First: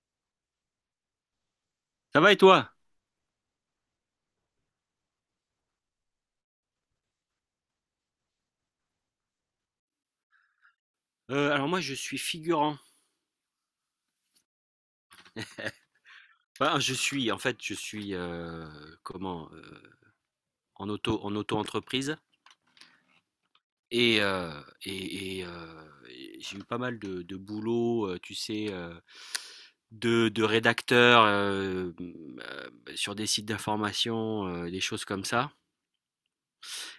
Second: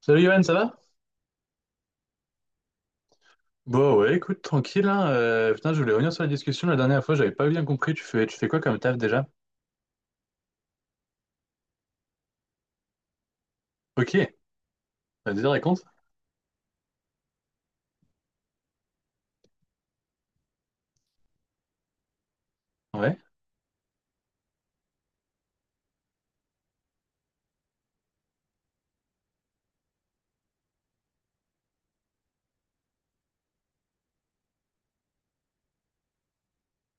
Salut Johan, ça va? Ça va et toi? Bon, ouais, écoute, tranquille, hein. Putain, je voulais revenir sur la discussion la dernière fois, j'avais pas bien compris, tu fais quoi comme taf déjà? Alors moi je suis figurant. Ok, vas-y, raconte. Enfin, je suis, en fait, je suis, comment? En auto-entreprise Ouais. et et et j'ai eu pas mal de boulot, tu sais, de rédacteur, sur des sites d'information, des choses comme ça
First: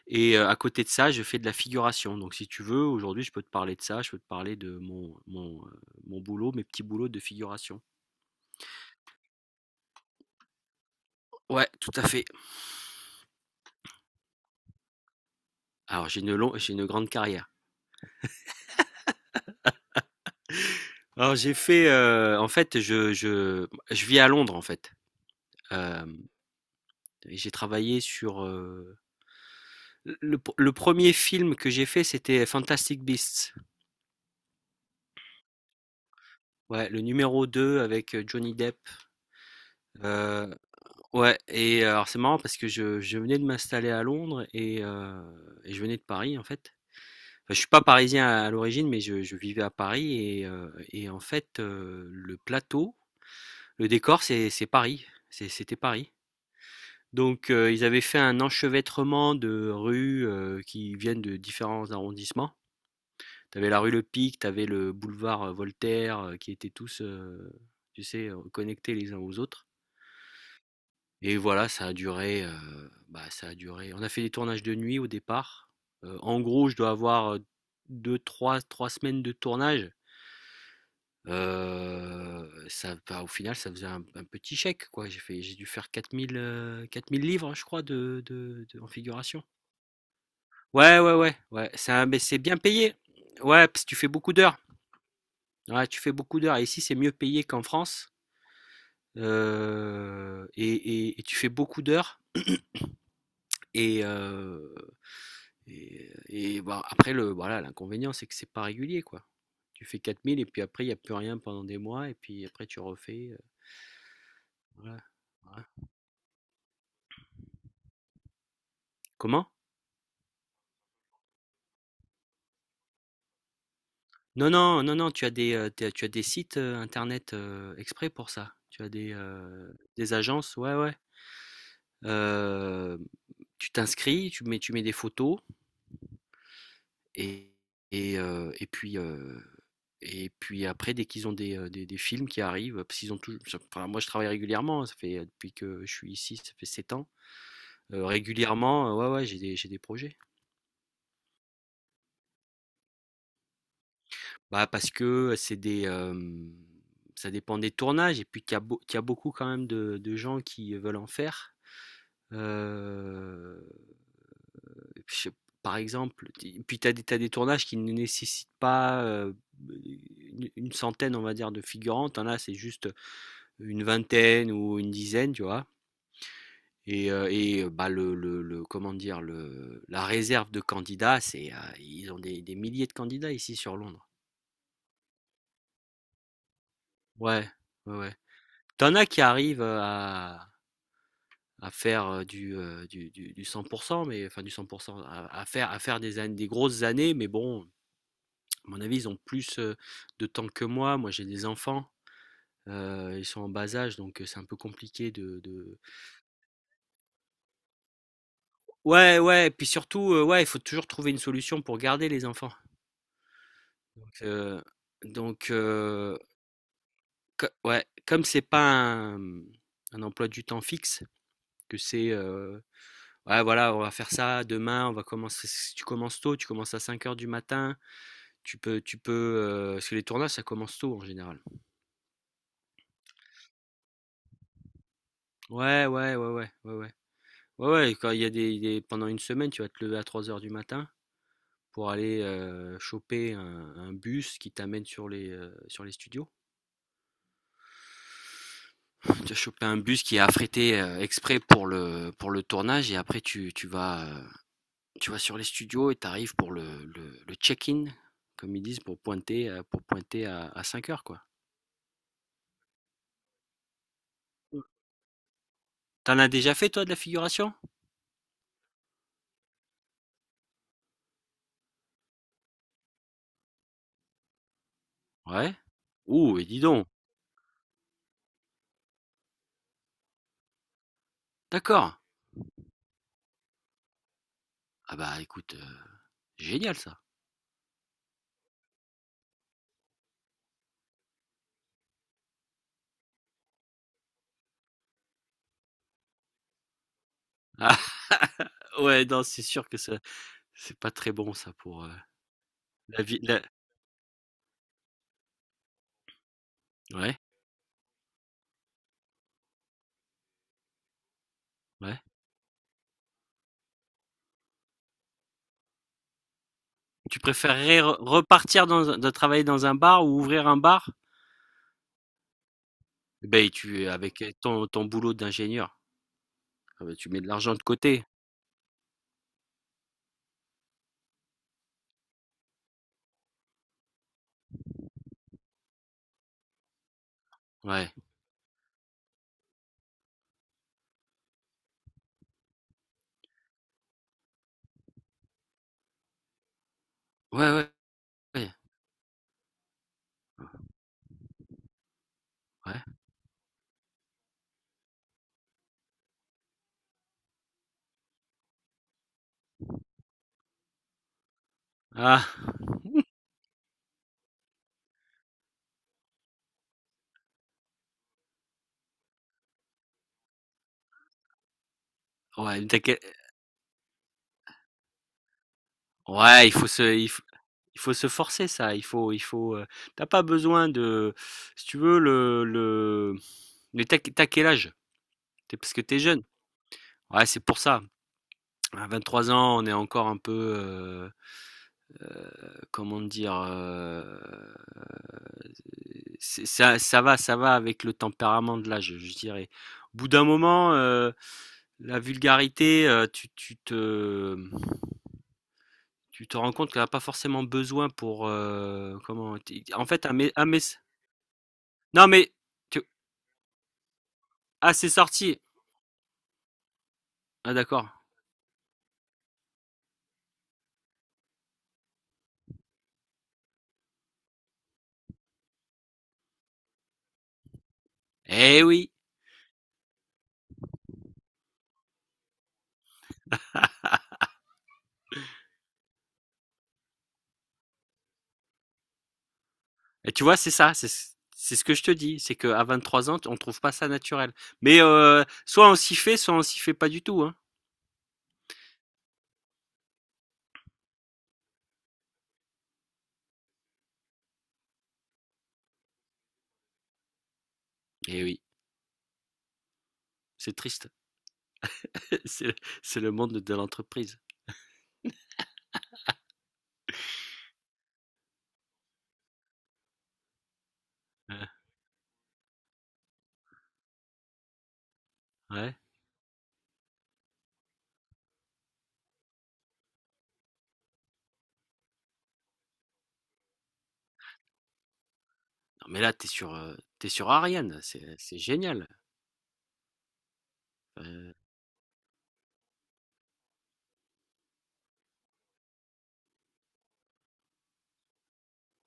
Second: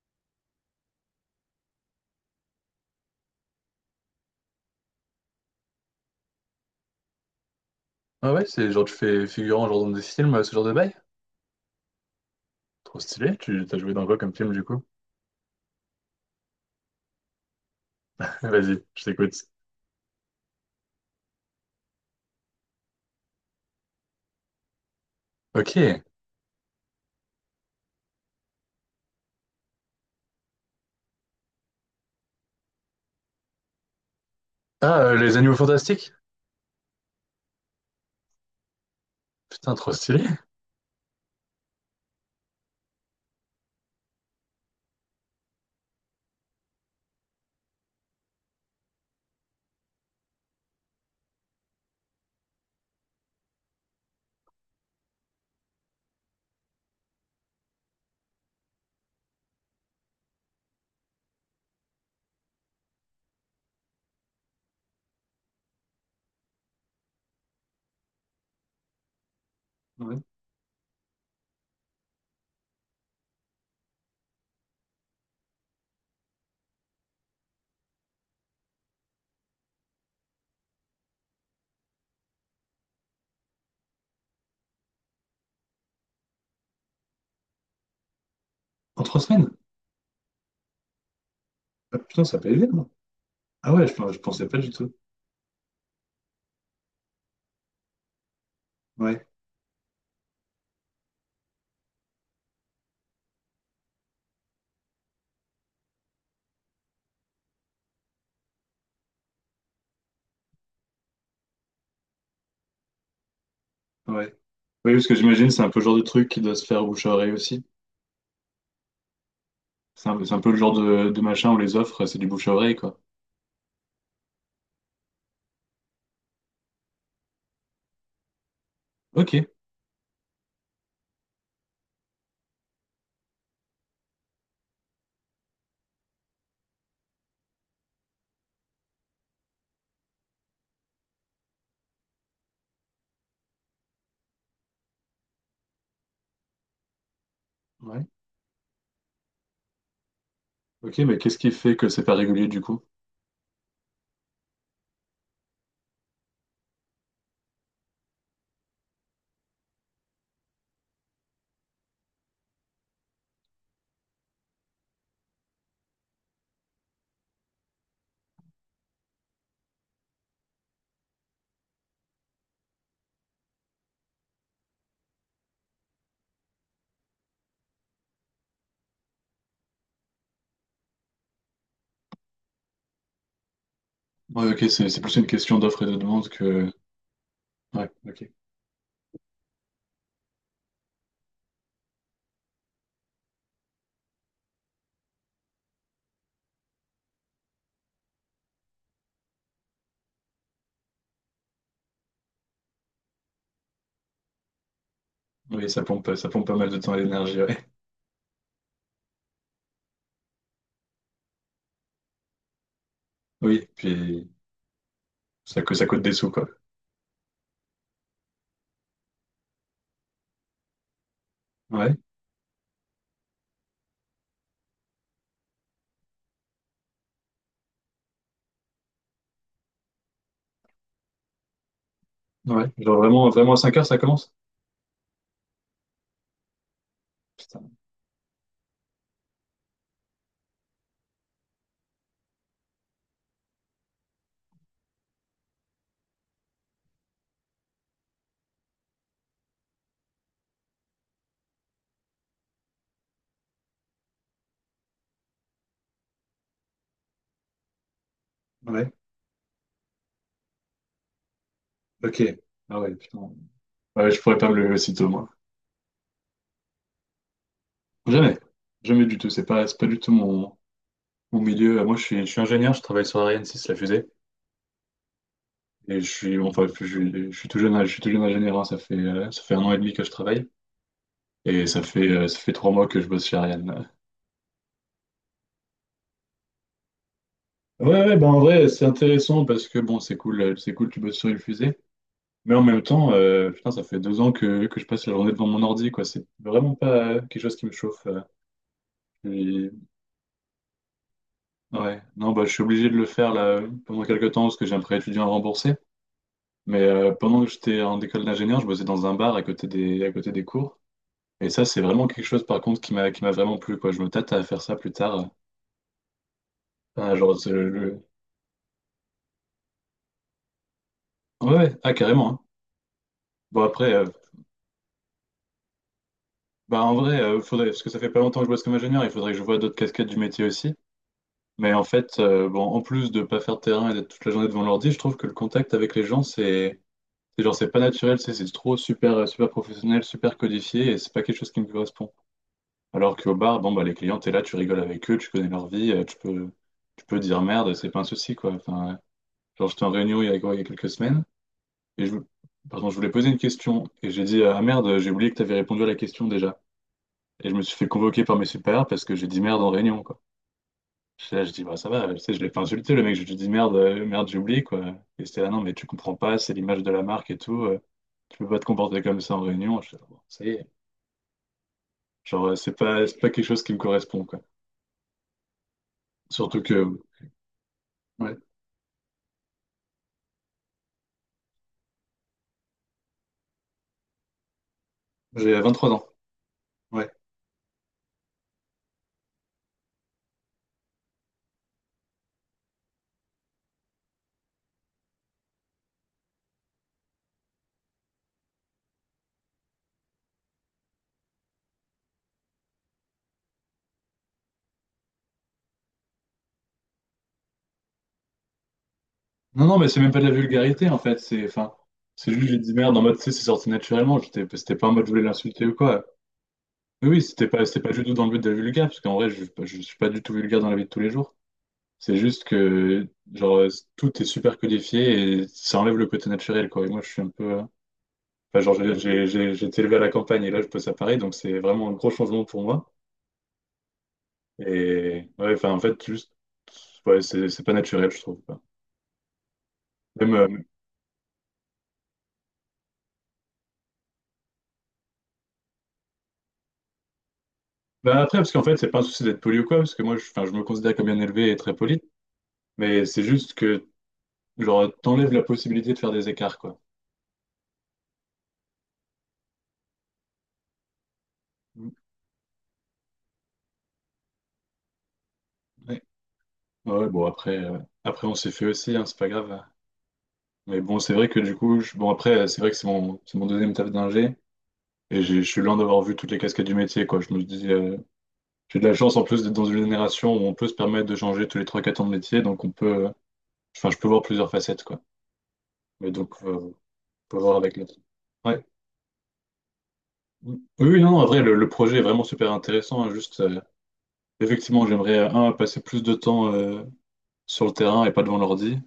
et à côté de ça, je fais de la figuration. Donc si tu veux, aujourd'hui, je peux te parler de ça, je peux te parler de mon boulot, mes petits boulots de figuration. Ah ouais, c'est genre tu fais figurant genre dans des films, ce genre de bail? Ouais, tout à fait. Trop stylé, tu t'as joué dans quoi comme film du coup? Alors j'ai une grande carrière. Vas-y, je t'écoute. Alors j'ai fait, en fait je vis à Londres en fait, Ok. hem et j'ai travaillé sur, le premier film que j'ai fait c'était Fantastic Beasts. Ah, les animaux fantastiques? Ouais, le numéro 2 avec, Johnny Depp. Putain, trop stylé. Heu, ouais et alors c'est marrant parce que je venais de m'installer à Londres et je venais de Paris en fait. Enfin je suis pas parisien à l'origine mais je vivais à Paris et en fait, le plateau, le décor c'est Paris, c'était Paris. Donc ils avaient fait un enchevêtrement de rues qui viennent de différents arrondissements. T'avais la rue Le Pic, t'avais le boulevard Voltaire, qui étaient tous, tu sais, connectés les uns aux autres. Ouais. Et voilà, ça a duré, bah, ça a duré. On a fait des tournages de nuit au départ. En gros, je dois avoir deux, trois semaines de tournage. Ça, bah, au final, ça faisait un petit chèque, quoi. J'ai dû faire 4 000 livres, je crois, en En trois figuration. semaines? Ouais, ouais, ouais, ouais, Ah, ça, mais putain, ça c'est paye bien bien, non? payé. Ouais, Ah parce ouais, que tu fais je beaucoup pensais d'heures. pas du tout. Ouais, tu fais beaucoup d'heures. Et ici, c'est mieux payé qu'en France. Ouais, Euh, et, et tu fais beaucoup d'heures. Et, euh, et, Bah, après, voilà, l'inconvénient, c'est que c'est pas régulier, quoi. Tu fais 4 000 et puis après, il n'y a plus rien pendant des mois. Et puis après, tu refais. Ouais. Oui, Voilà. parce que j'imagine c'est Ouais. un peu le genre de truc qui doit se faire bouche à oreille aussi. Comment? C'est un peu le genre de machin où les offres, c'est du bouche à oreille, quoi. Non, non, non, non, tu as des sites internet exprès pour ça. Tu as des, Ok, euh, des agences, ouais, ouais. Euh, Tu t'inscris, tu mets des photos et, et, euh, et puis euh, et puis après dès qu'ils ont des films qui arrivent, parce qu'ils ont tout. Enfin, moi je travaille régulièrement, ça fait depuis que je suis ici, ça fait 7 ans. ouais. Régulièrement, ouais, ouais, j'ai des projets. Ok, mais qu'est-ce qui fait que c'est pas régulier du coup? Bah parce que c'est des ça dépend des tournages et puis qu'il y a beaucoup quand même de gens qui veulent en faire. Euh, je sais- Par exemple, puis t'as des tournages qui ne nécessitent pas une centaine, on va dire, de figurants. T'en as, c'est juste une vingtaine ou une dizaine, tu vois. Bah, comment dire, la réserve de candidats, c'est, ils ont des milliers de candidats ici sur Londres. Ouais, ok, c'est plus une question d'offre et de demande que. Ouais, Ouais, ouais, ouais. ok. T'en as qui arrivent à faire du 100%, mais enfin du 100%, à faire des grosses années, mais bon, à mon avis, ils ont plus de temps que moi. Moi, j'ai des enfants. Ils sont en bas âge, donc c'est un peu compliqué de, Oui, de- ça pompe pas mal de temps et d'énergie, ouais. Ouais, ouais. Et puis surtout, ouais, il faut toujours trouver une solution pour garder les enfants. Oui, Donc, puis euh, donc, ça, ça coûte des euh, sous, quoi. Ouais, comme c'est pas un emploi du temps fixe, que Ouais, c'est, ouais, voilà, on va faire ça demain, on va commencer. Si tu commences tôt, tu commences à 5 heures du matin. Tu peux, parce que les tournages, ça commence tôt en général. ouais. Genre vraiment, vraiment à 5 heures, ça commence? Ouais, ouais, ouais, ouais, ouais, ouais. Ouais, Putain. ouais, quand il y a pendant une semaine, tu vas te lever à 3 heures du matin pour aller choper un bus qui t'amène sur sur les studios. Tu vas choper un bus qui est affrété exprès pour pour le tournage et après tu vas sur les studios et tu arrives pour le check-in, comme ils disent, Ouais, pour pointer à 5 heures, quoi. ok. Ah ouais, putain. Ouais, je pourrais pas me lever aussitôt, moi. T'en as déjà fait, toi, de la figuration? Jamais. Jamais du tout. C'est pas du tout mon, mon milieu. Moi, je suis ingénieur, je travaille sur Ariane 6, la fusée. Ouais. Et Ouh, et dis donc. Je suis tout jeune, je suis tout jeune ingénieur, hein, ça fait 1 an et demi que je travaille et D'accord. Ça fait 3 mois que je bosse chez Ariane. Ah bah écoute, génial ça. Ouais, ouais, ben en vrai, c'est intéressant parce que bon, c'est cool, tu bosses sur une fusée, mais en même temps, putain, ça fait 2 ans que je passe la journée devant mon ordi, quoi. C'est vraiment pas quelque chose qui me chauffe. Ah, ouais, non, c'est sûr Je que ça, c'est pas très bon ça pour, Ouais, non, bah, je suis obligé de la le vie faire la là pendant quelques temps parce que j'ai un prêt étudiant à rembourser, mais ouais, pendant que j'étais en école d'ingénieur, je bossais dans un bar à côté des cours. Et ça, c'est ouais. vraiment quelque chose, par contre, qui m'a vraiment plu, quoi. Je me tâte à faire ça plus tard. Ah, Tu genre, préférerais re repartir dans un de travailler dans un bar ou ouvrir un bar? Ouais, ouais, ah, carrément, hein. Ben Bon, tu avec ton boulot d'ingénieur, ah en bah, tu mets vrai, de l'argent de faudrait... parce que ça côté. fait pas longtemps que je bosse comme ingénieur, il faudrait que je voie d'autres casquettes du métier aussi. Mais en fait, bon, en plus de pas faire de terrain et d'être toute la journée devant l'ordi, je trouve que le contact avec les gens, c'est pas Ouais. naturel, c'est trop super, super professionnel, super codifié, et c'est pas quelque chose qui me correspond. Alors qu'au bar, bon, bah, les clients, t'es là, tu rigoles avec eux, tu connais leur vie, tu peux dire Ouais, ouais, merde, c'est pas un souci, ouais, quoi. Enfin, genre, j'étais en réunion il y a, quoi, il y a quelques semaines, et je, ouais. pardon, je voulais poser une question, et j'ai dit, ah merde, j'ai oublié que t'avais répondu à la question déjà. Et je me suis fait convoquer par mes supérieurs parce que j'ai dit merde en réunion, quoi. Là, je dis, bah ça va, tu Ah! sais, je l'ai pas insulté, le mec, je lui ai dit merde, merde, j'ai oublié, quoi. Et c'était là, non, mais tu comprends pas, c'est l'image de la marque et tout, tu peux pas te comporter comme ça en réunion. Je fais, bon, ça y est. Genre, Ouais, t'inquiè c'est pas quelque chose qui me correspond, quoi. ouais, Surtout que, il faut se ouais, forcer ça, tu pas besoin de si tu veux le mais tu as quel âge? Tu j'ai Parce que trois t'es ans. jeune. Ouais. Ouais, c'est pour ça. À 23 ans, on est encore un peu, euh, comment dire, ça va avec le tempérament de l'âge, je dirais. Au bout d'un moment, la vulgarité, tu te rends compte qu'elle n'a pas forcément besoin pour, comment, Non, non, en mais c'est fait, même pas de la vulgarité en fait. C'est, enfin, non c'est mais, juste j'ai dit tu, merde en mode, tu sais, c'est sorti naturellement. J'étais, ah c'était pas c'est en mode je voulais sorti, l'insulter ou quoi. Oui, oui, ah c'était d'accord, pas du tout dans le but de la vulgaire, parce qu'en vrai, je suis pas du tout vulgaire dans la vie de tous les jours. C'est juste que, genre, tout est super codifié et ça enlève le côté naturel, quoi. Et moi, je suis un peu. Enfin, eh genre, oui, j'ai été élevé à la campagne et là, je peux à Paris, donc c'est vraiment un gros changement pour moi. Et ouais, enfin, en fait, juste, ouais, c'est pas naturel, je trouve, quoi. et tu Même, vois euh, c'est ça, c'est ce que je te dis, c'est qu'à 23 ans, on trouve pas ça naturel. Mais soit on s'y fait, soit on s'y fait pas du tout, hein. Ben après, parce qu'en fait, c'est pas un souci d'être poli ou quoi, parce que moi, je, enfin, je me considère comme bien élevé et très poli, mais c'est juste que, genre, t'enlèves la possibilité de faire des écarts, quoi. Eh oui. C'est triste. Mm. C'est c'est le monde de l'entreprise. Ouais, ouais, après on s'est fait aussi, hein, c'est pas grave. Mais bon, c'est vrai que Heu, du coup, c'est vrai que c'est mon deuxième taf d'ingé, et je suis ouais. loin d'avoir vu toutes les casquettes du métier, quoi. Je me dis, j'ai de la chance en plus d'être dans une génération où on peut se permettre de changer tous les trois quatre ans de métier, donc on peut, enfin, je peux voir plusieurs facettes, quoi. Non mais Mais là, donc, on tu sur peut voir avec Ariane, l'autre. C'est génial. Oui, oui, non, non, en Heu, vrai, le projet est vraiment super intéressant, hein, juste, effectivement, j'aimerais, un, passer plus de temps sur le terrain et pas devant l'ordi.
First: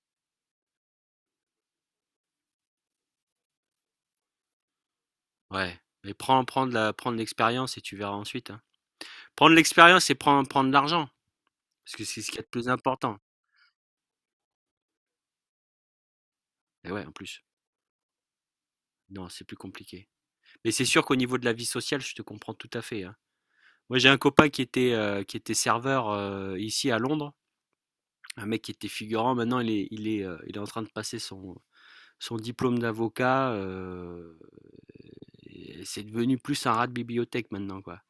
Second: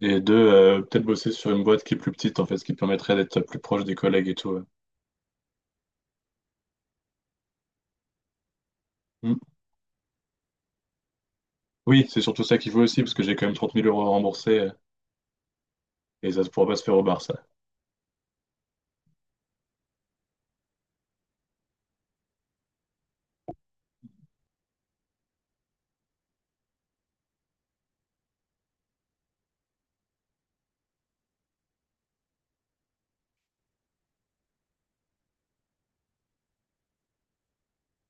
Et deux, peut-être bosser sur une boîte qui est plus petite, en fait, ce qui permettrait d'être plus proche des collègues et tout, ouais. ouais, mais prends de l'expérience et tu verras ensuite, hein. Mm. Prends l'expérience et prendre de l'argent, parce que Oui, c'est c'est ce qu'il y surtout a de ça plus qu'il faut aussi, parce important. que j'ai quand même 30 000 € à rembourser et ça ne pourra pas se Et faire au ouais, en bar, plus. ça. Non, c'est plus compliqué. Mais c'est sûr qu'au niveau de la vie sociale, je te comprends tout à fait, hein. Moi, j'ai un copain qui était serveur, ici à Londres. Un mec qui était figurant, maintenant il est en train de passer son diplôme d'avocat, c'est devenu plus un rat de bibliothèque maintenant, quoi.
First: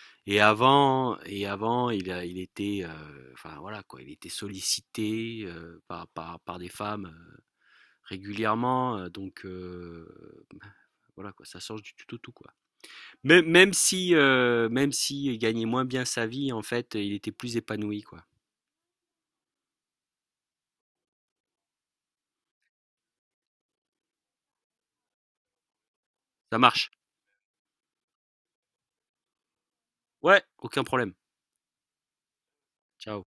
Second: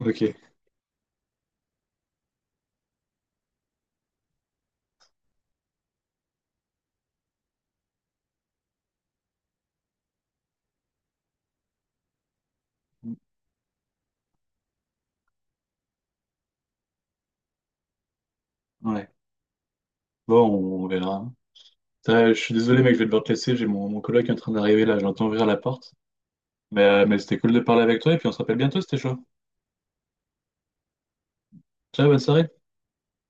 Ok. Et avant, il était, enfin voilà quoi, il était sollicité par des femmes régulièrement, voilà quoi, ça change du tout au tout quoi. Même si il gagnait moins bien sa vie, en fait, il était plus épanoui quoi. Ouais. Bon, on verra. Je suis désolé, mec, je vais devoir te laisser. J'ai mon, mon coloc qui est en train d'arriver là. Je l'entends ouvrir la porte. Ça marche. Mais c'était cool de parler avec toi et puis on se rappelle bientôt, c'était chaud. Ouais, aucun problème. Ciao, bonne soirée. Ciao.